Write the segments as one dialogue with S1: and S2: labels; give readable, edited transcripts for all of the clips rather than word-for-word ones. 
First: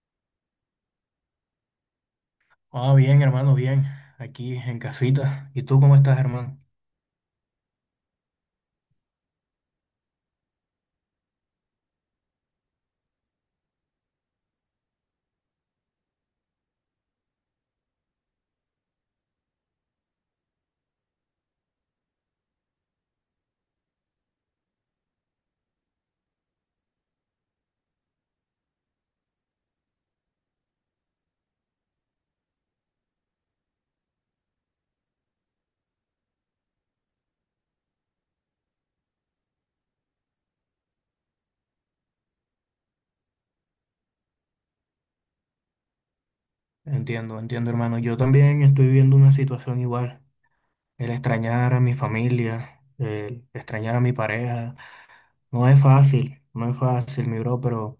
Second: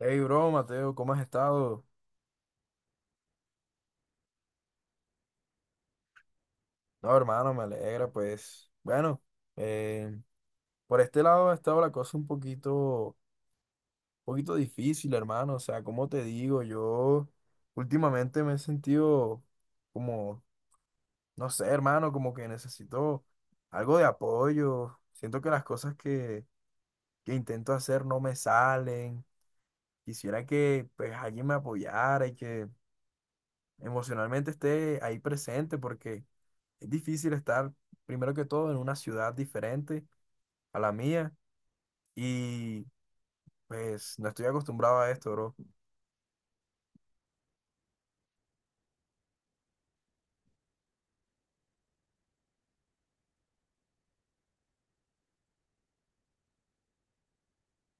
S1: Hey, bro, Mateo, ¿cómo has estado?
S2: Ah, bien, hermano, bien. Aquí en casita. ¿Y tú cómo estás, hermano?
S1: No, hermano, me alegra, pues. Bueno, eh, por este lado ha estado la cosa un poquito, poquito difícil, hermano. O sea, como te digo, yo últimamente me he sentido como, no sé, hermano, como que necesito algo de apoyo. Siento que que intento hacer no me salen. Quisiera que, pues, alguien me apoyara y que emocionalmente esté ahí presente porque es difícil estar, primero que todo, en una ciudad diferente a la mía y pues no estoy acostumbrado a esto, bro.
S2: Entiendo, hermano. Yo también estoy viviendo una situación igual. El extrañar a mi familia, el extrañar a mi pareja. No es fácil, no es fácil, mi bro, pero...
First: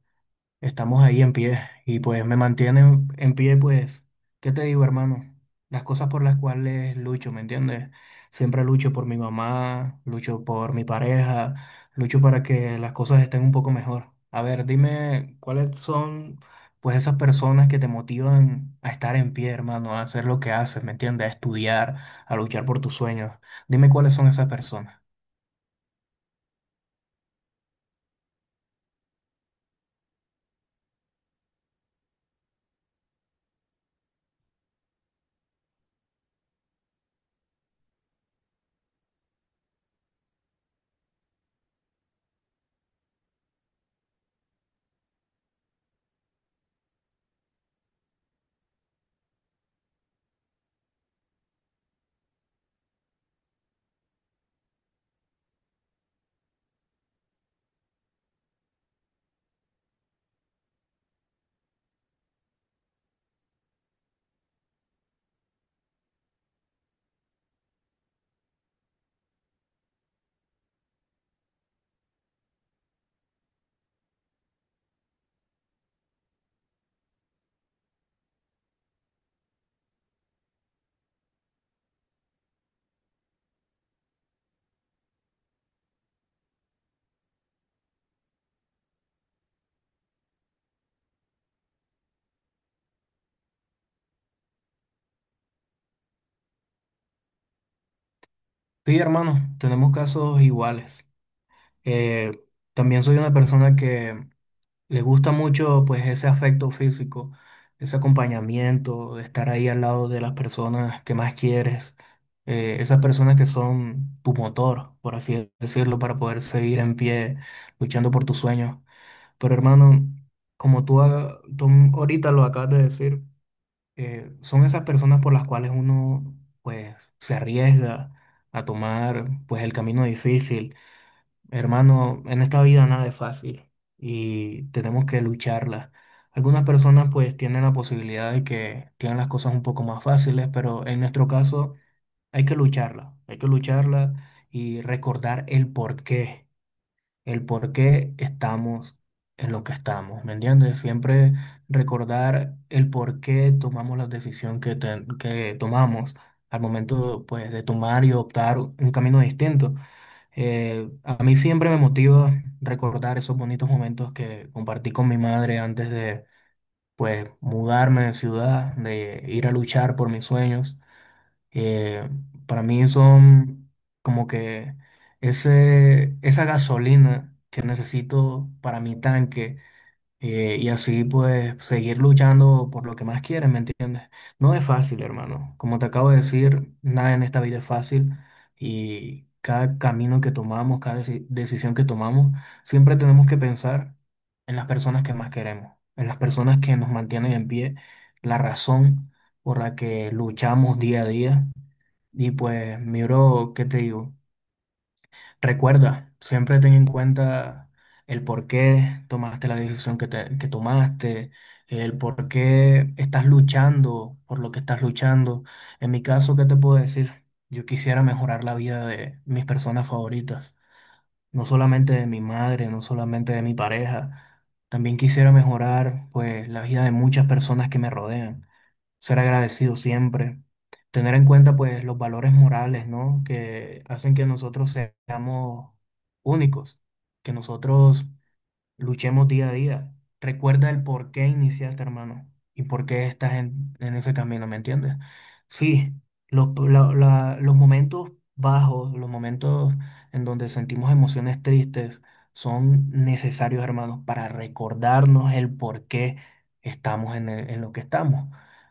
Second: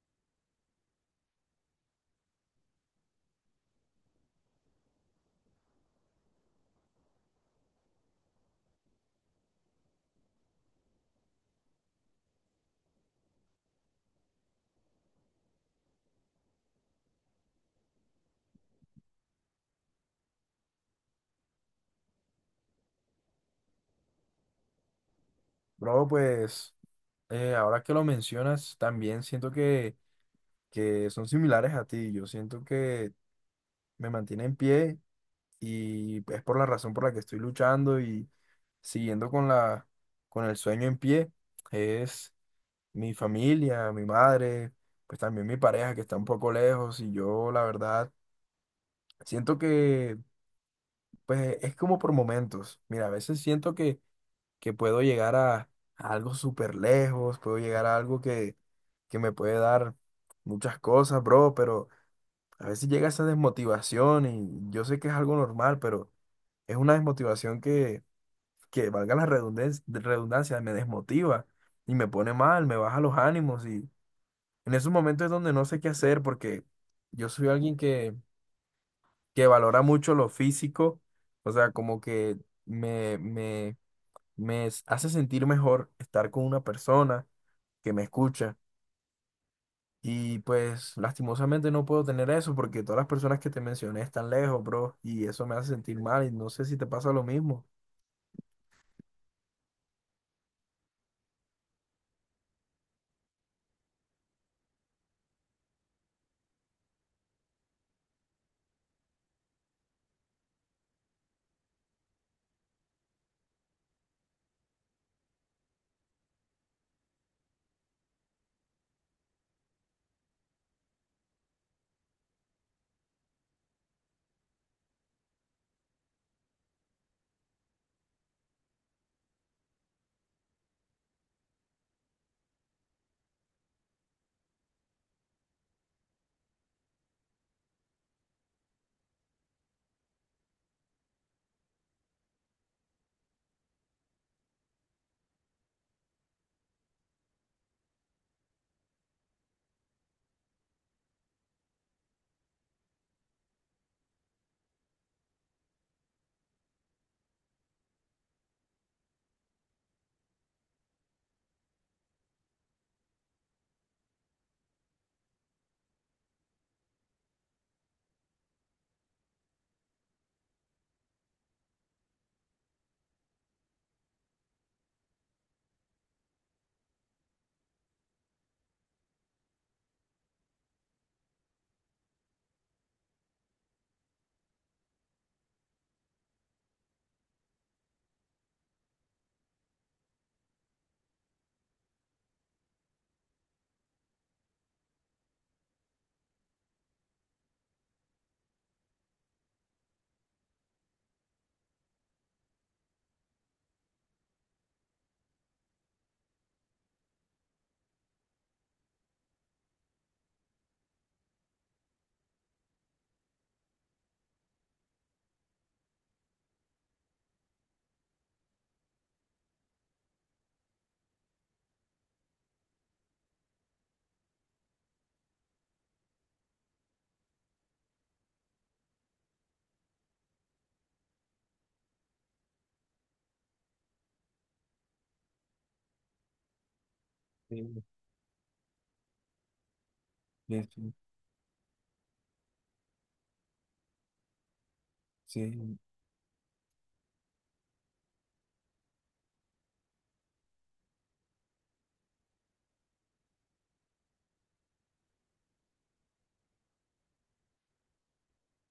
S2: Estamos ahí en pie y pues me mantienen en pie, pues, ¿qué te digo, hermano? Las cosas por las cuales lucho, ¿me entiendes? Siempre lucho por mi mamá, lucho por mi pareja, lucho para que las cosas estén un poco mejor. A ver, dime cuáles son, pues, esas personas que te motivan a estar en pie, hermano, a hacer lo que haces, ¿me entiendes? A estudiar, a luchar por tus sueños. Dime cuáles son esas personas.
S1: Bro, pues ahora que lo mencionas, también siento que son similares a ti. Yo siento que me mantiene en pie y es por la razón por la que estoy luchando y siguiendo con el sueño en pie. Es mi familia, mi madre, pues también mi pareja que está un poco lejos y yo la verdad siento que pues es como por momentos. Mira, a veces siento que puedo llegar a algo súper lejos, puedo llegar a algo que me puede dar muchas cosas, bro, pero a veces llega esa desmotivación y yo sé que es algo normal, pero es una desmotivación que, valga la redundancia, redundancia, me desmotiva y me pone mal, me baja los ánimos. En esos momentos es donde no sé qué hacer porque yo soy alguien que valora mucho lo físico. O sea, como que me, me, hace sentir mejor estar con una persona que me escucha. Y pues lastimosamente no puedo tener eso porque todas las personas que te mencioné están lejos, bro, y eso me hace sentir mal y no sé si te pasa lo mismo.
S2: Sí, hermano, tenemos casos iguales. Eh, También soy una persona que les gusta mucho pues ese afecto físico, ese acompañamiento, estar ahí al lado de las personas que más quieres, esas personas que son tu motor, por así decirlo, para poder seguir en pie luchando por tus sueños. Pero hermano, como tú, tú ahorita lo acabas de decir, son esas personas por las cuales uno pues se arriesga a tomar pues el camino difícil. Hermano, en esta vida nada es fácil y tenemos que lucharla. Algunas personas pues tienen la posibilidad de que tienen las cosas un poco más fáciles, pero en nuestro caso hay que lucharla y recordar el por qué estamos en lo que estamos, ¿me entiendes? Siempre recordar el por qué tomamos la decisión que tomamos al momento pues, de tomar y optar un camino distinto. A mí siempre me motiva recordar esos bonitos momentos que compartí con mi madre antes de, pues, mudarme de ciudad, de ir a luchar por mis sueños. Eh, para mí son como que esa gasolina que necesito para mi tanque, y así pues seguir luchando por lo que más quieres, ¿me entiendes? No es fácil, hermano. Como te acabo de decir, nada en esta vida es fácil y cada camino que tomamos, cada decisión que tomamos, siempre tenemos que pensar en las personas que más queremos, en las personas que nos mantienen en pie, la razón por la que luchamos día a día. Y pues, mi bro, ¿qué te digo? Recuerda, siempre ten en cuenta el por qué tomaste la decisión que tomaste, el por qué estás luchando por lo que estás luchando. En mi caso, ¿qué te puedo decir? Yo quisiera mejorar la vida de mis personas favoritas, no solamente de mi madre, no solamente de mi pareja, también quisiera mejorar pues la vida de muchas personas que me rodean, ser agradecido siempre, tener en cuenta pues los valores morales, ¿no?, que hacen que nosotros seamos únicos, que
S1: Sí,
S2: nosotros luchemos día a día.
S1: sí,
S2: Recuerda el
S1: sí,
S2: por qué iniciaste, hermano, y por qué estás en ese camino, ¿me entiendes?
S1: sí,
S2: Sí, los momentos bajos, los momentos en donde sentimos emociones tristes son necesarios, hermanos, para recordarnos el por qué estamos en lo que estamos.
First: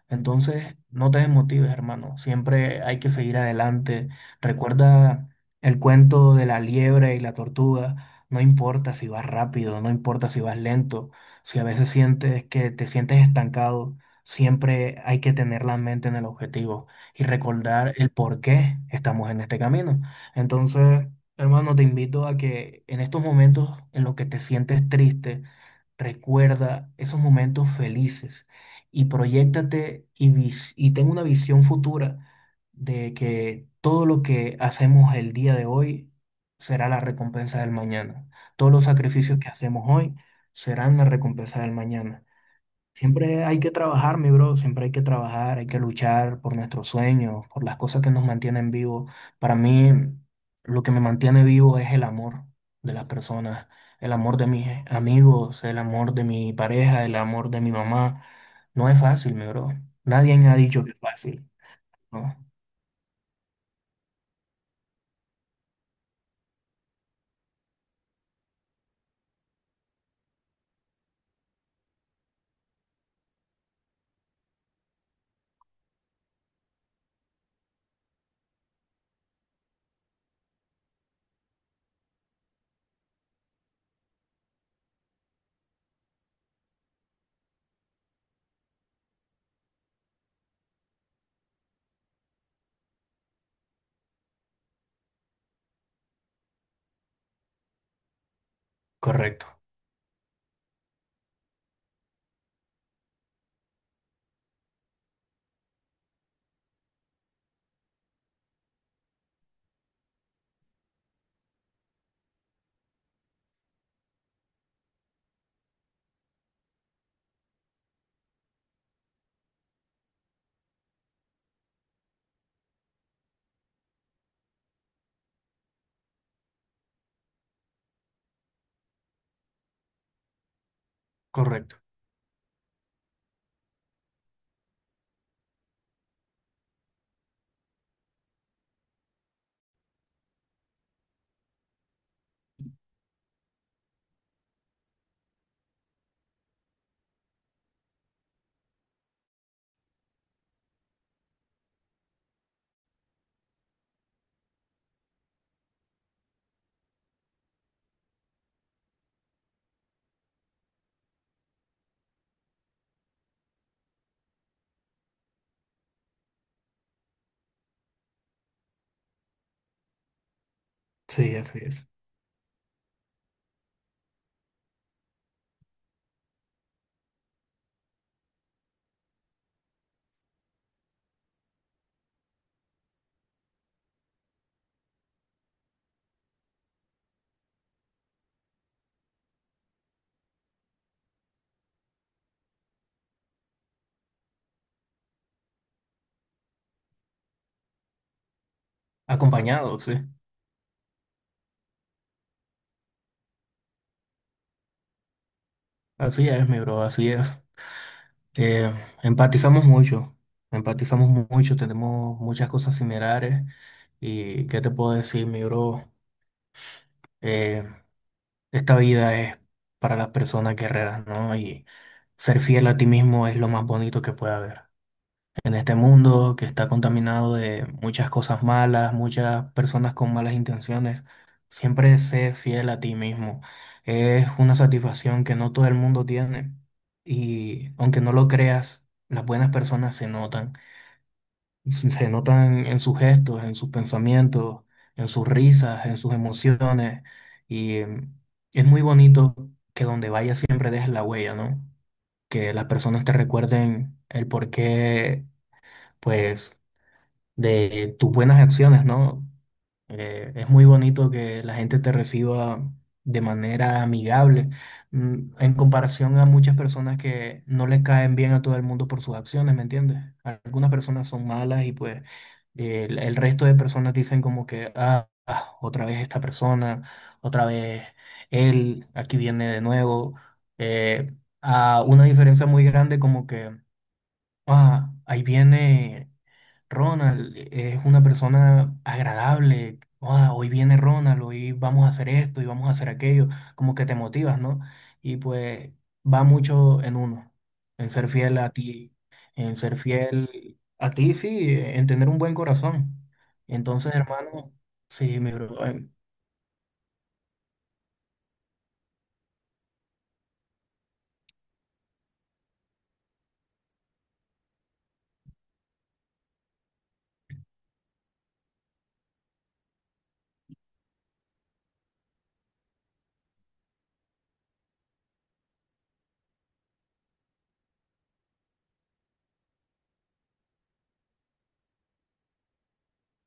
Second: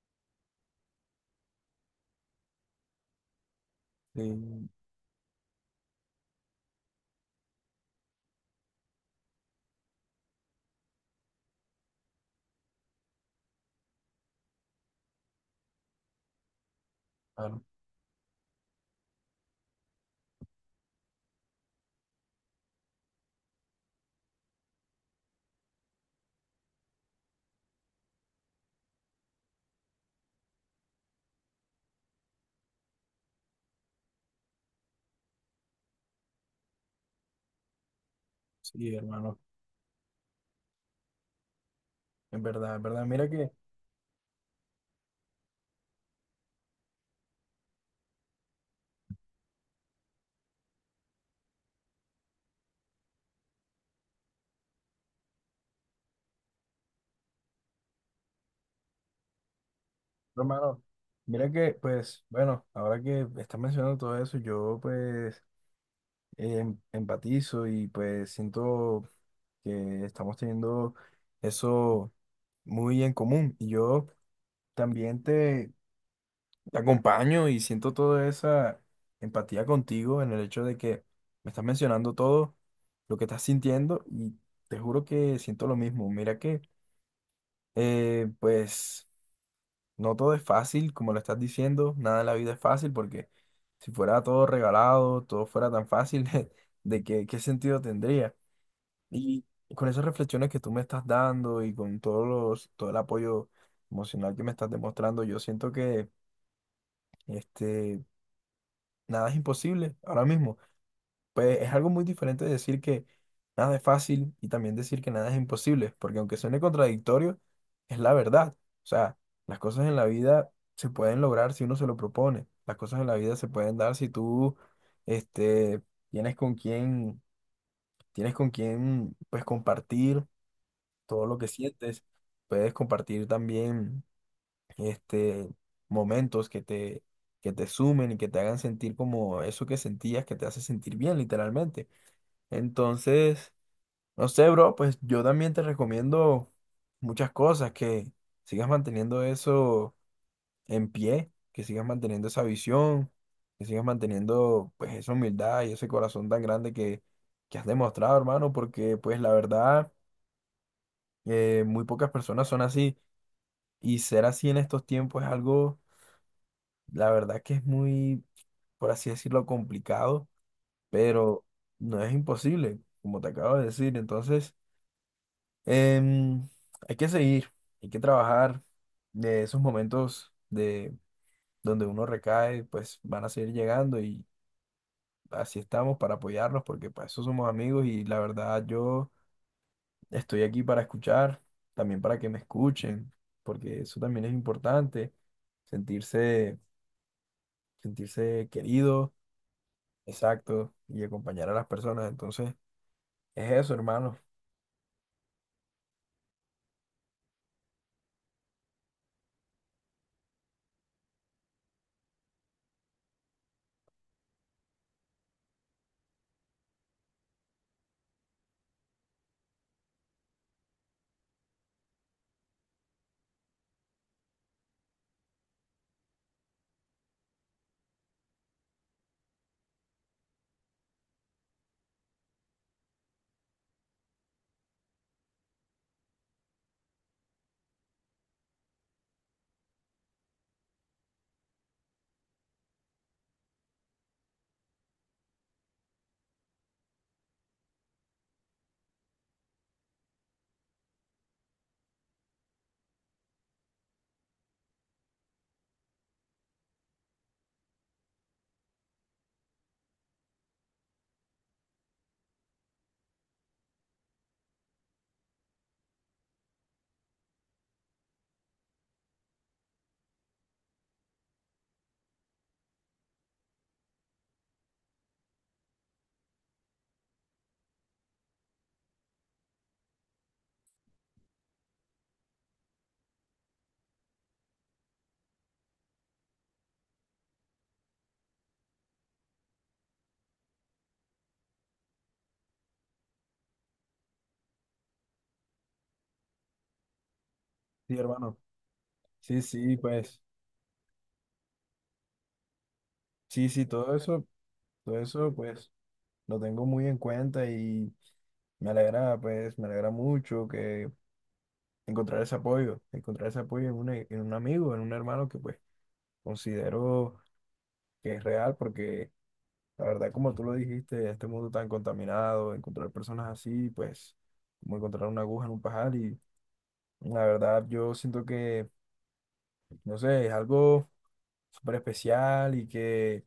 S2: Entonces, no te desmotives, hermano. Siempre hay que seguir adelante.
S1: sí,
S2: Recuerda el cuento de la liebre y la tortuga. No importa si vas rápido, no importa si vas lento, si a veces sientes que te sientes estancado, siempre hay que tener la mente en el objetivo y
S1: claro,
S2: recordar el por qué estamos en este camino. Entonces, hermano, te invito a que en estos momentos en los que te sientes triste, recuerda esos momentos felices y proyéctate y y ten una visión futura de que todo lo que hacemos el día de hoy será la recompensa del mañana. Todos los
S1: sí, hermano.
S2: sacrificios que hacemos hoy serán la recompensa del mañana.
S1: En verdad, mira
S2: Siempre
S1: que...
S2: hay que trabajar, mi bro, siempre hay que trabajar, hay que luchar por nuestros sueños, por las cosas que nos mantienen vivos. Para mí, lo que me mantiene vivo es el amor de las personas, el amor de mis amigos, el amor de mi pareja, el amor de mi mamá. No es fácil, mi bro. Nadie me ha
S1: Hermano,
S2: dicho que es fácil,
S1: mira que, pues,
S2: ¿no?
S1: bueno, ahora que estás mencionando todo eso, yo pues empatizo y pues siento que estamos teniendo eso muy en común. Y yo también te, te acompaño y siento toda esa empatía contigo en el hecho de que me estás mencionando todo lo que estás sintiendo y te juro que siento lo mismo. Mira que, pues... No todo es fácil, como lo estás diciendo, nada en la vida es fácil porque si fuera todo regalado, todo fuera tan fácil, ¿de qué, qué sentido tendría? Y
S2: Correcto,
S1: con esas reflexiones que tú me estás dando y con todo el apoyo emocional que me estás demostrando, yo siento que, este, nada es imposible ahora mismo, pues es algo muy diferente de decir que nada es fácil y también decir que nada es imposible, porque aunque suene contradictorio, es la verdad. O sea, las cosas en la vida se pueden lograr si uno se lo propone. Las cosas en la vida se pueden dar si tú, este, tienes con quién, tienes con quién, pues, compartir todo lo que
S2: correcto.
S1: sientes. Puedes compartir también, este, momentos que te sumen y que te hagan sentir como eso que sentías, que te hace sentir bien, literalmente. Entonces, no sé, bro, pues yo también te recomiendo muchas cosas, que sigas manteniendo eso en pie, que sigas manteniendo esa visión, que sigas manteniendo pues esa humildad y ese corazón tan grande que has demostrado, hermano, porque pues la verdad, muy pocas personas son así y ser así en estos tiempos es algo, la verdad que es muy, por así decirlo, complicado,
S2: Sí,
S1: pero
S2: así es.
S1: no es imposible, como te acabo de decir, entonces... Em, Hay que seguir, hay que trabajar. De esos momentos de donde uno recae, pues van a seguir llegando y así estamos para apoyarnos porque para eso somos amigos y la verdad yo estoy aquí para escuchar, también para que me escuchen, porque eso también es importante, sentirse, sentirse querido,
S2: Acompañado, sí.
S1: exacto, y acompañar a las personas. Entonces, es eso, hermano.
S2: Así es, mi bro, así es. Eh, Empatizamos mucho, empatizamos mucho, tenemos muchas cosas similares. ¿Y qué te puedo decir, mi bro? Eh, Esta vida es para las personas guerreras, ¿no? Y ser fiel a ti mismo es lo más bonito que puede haber en este mundo que está contaminado de muchas cosas malas, muchas personas con malas intenciones. Siempre sé fiel a ti mismo. Es una satisfacción que no todo el mundo tiene y, aunque no lo creas, las buenas personas se notan. Se notan en sus gestos, en sus pensamientos, en sus risas, en sus emociones y es muy bonito que donde vayas siempre dejes la huella, ¿no? Que las personas te recuerden el por qué, pues, de tus buenas acciones, ¿no? Es muy bonito que la gente te reciba de manera amigable, en comparación a muchas personas que no le caen bien a todo el mundo por sus acciones, ¿me entiendes? Algunas personas son malas y pues el resto de personas dicen como que, ah, ah, otra vez esta persona, otra vez él, aquí viene de nuevo. Eh, a una diferencia muy grande, como que: ah, ahí viene Ronald, es una persona agradable. Ah, hoy viene Ronald, hoy vamos a hacer esto y vamos a hacer aquello. Como que te motivas, ¿no? Y pues va mucho en uno, en
S1: Sí,
S2: ser
S1: hermano.
S2: fiel a ti,
S1: Sí,
S2: en
S1: sí,
S2: ser
S1: pues,
S2: fiel a ti, sí, en tener un buen corazón.
S1: sí, sí,
S2: Entonces, hermano,
S1: todo
S2: sí, mi
S1: eso,
S2: bro,
S1: pues, lo tengo muy en cuenta y me alegra, pues, me alegra mucho que encontrar ese apoyo en un amigo, en un hermano que, pues, considero que es real porque, la verdad, como tú lo dijiste, este mundo tan contaminado, encontrar personas así, pues, como encontrar una aguja en un pajar y, la verdad, yo siento que, no sé, es algo súper especial y que,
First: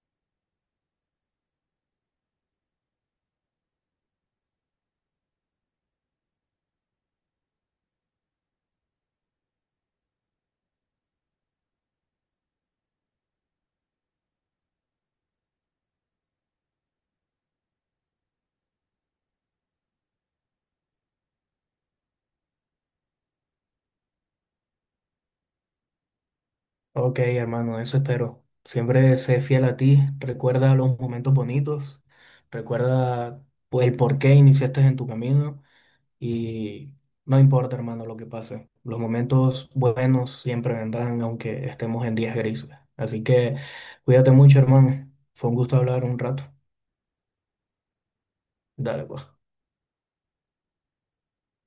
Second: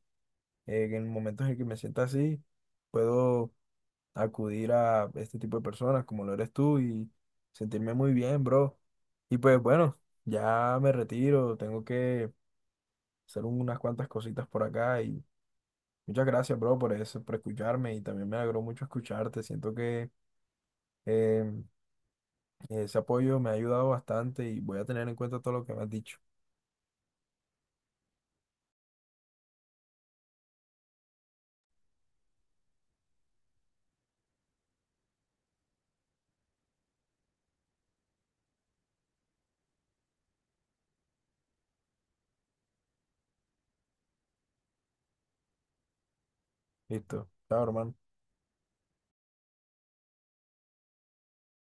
S1: en momentos en que me sienta así, puedo acudir a este tipo de personas como lo eres tú y sentirme muy bien, bro. Y pues bueno, ya me retiro, tengo que hacer unas cuantas cositas por acá y muchas gracias, bro, por eso, por escucharme y también me alegró mucho escucharte. Siento que, eh, ese apoyo me ha ayudado bastante y voy a tener en cuenta todo lo que me has dicho.
S2: ok, hermano, eso espero. Siempre sé fiel a ti, recuerda los momentos bonitos, recuerda, pues, el por qué iniciaste en tu camino y no importa, hermano, lo que pase. Los momentos buenos siempre vendrán, aunque estemos en días grises. Así que cuídate mucho, hermano. Fue un gusto hablar un rato.
S1: Listo, chao, hermano.
S2: Dale, pues.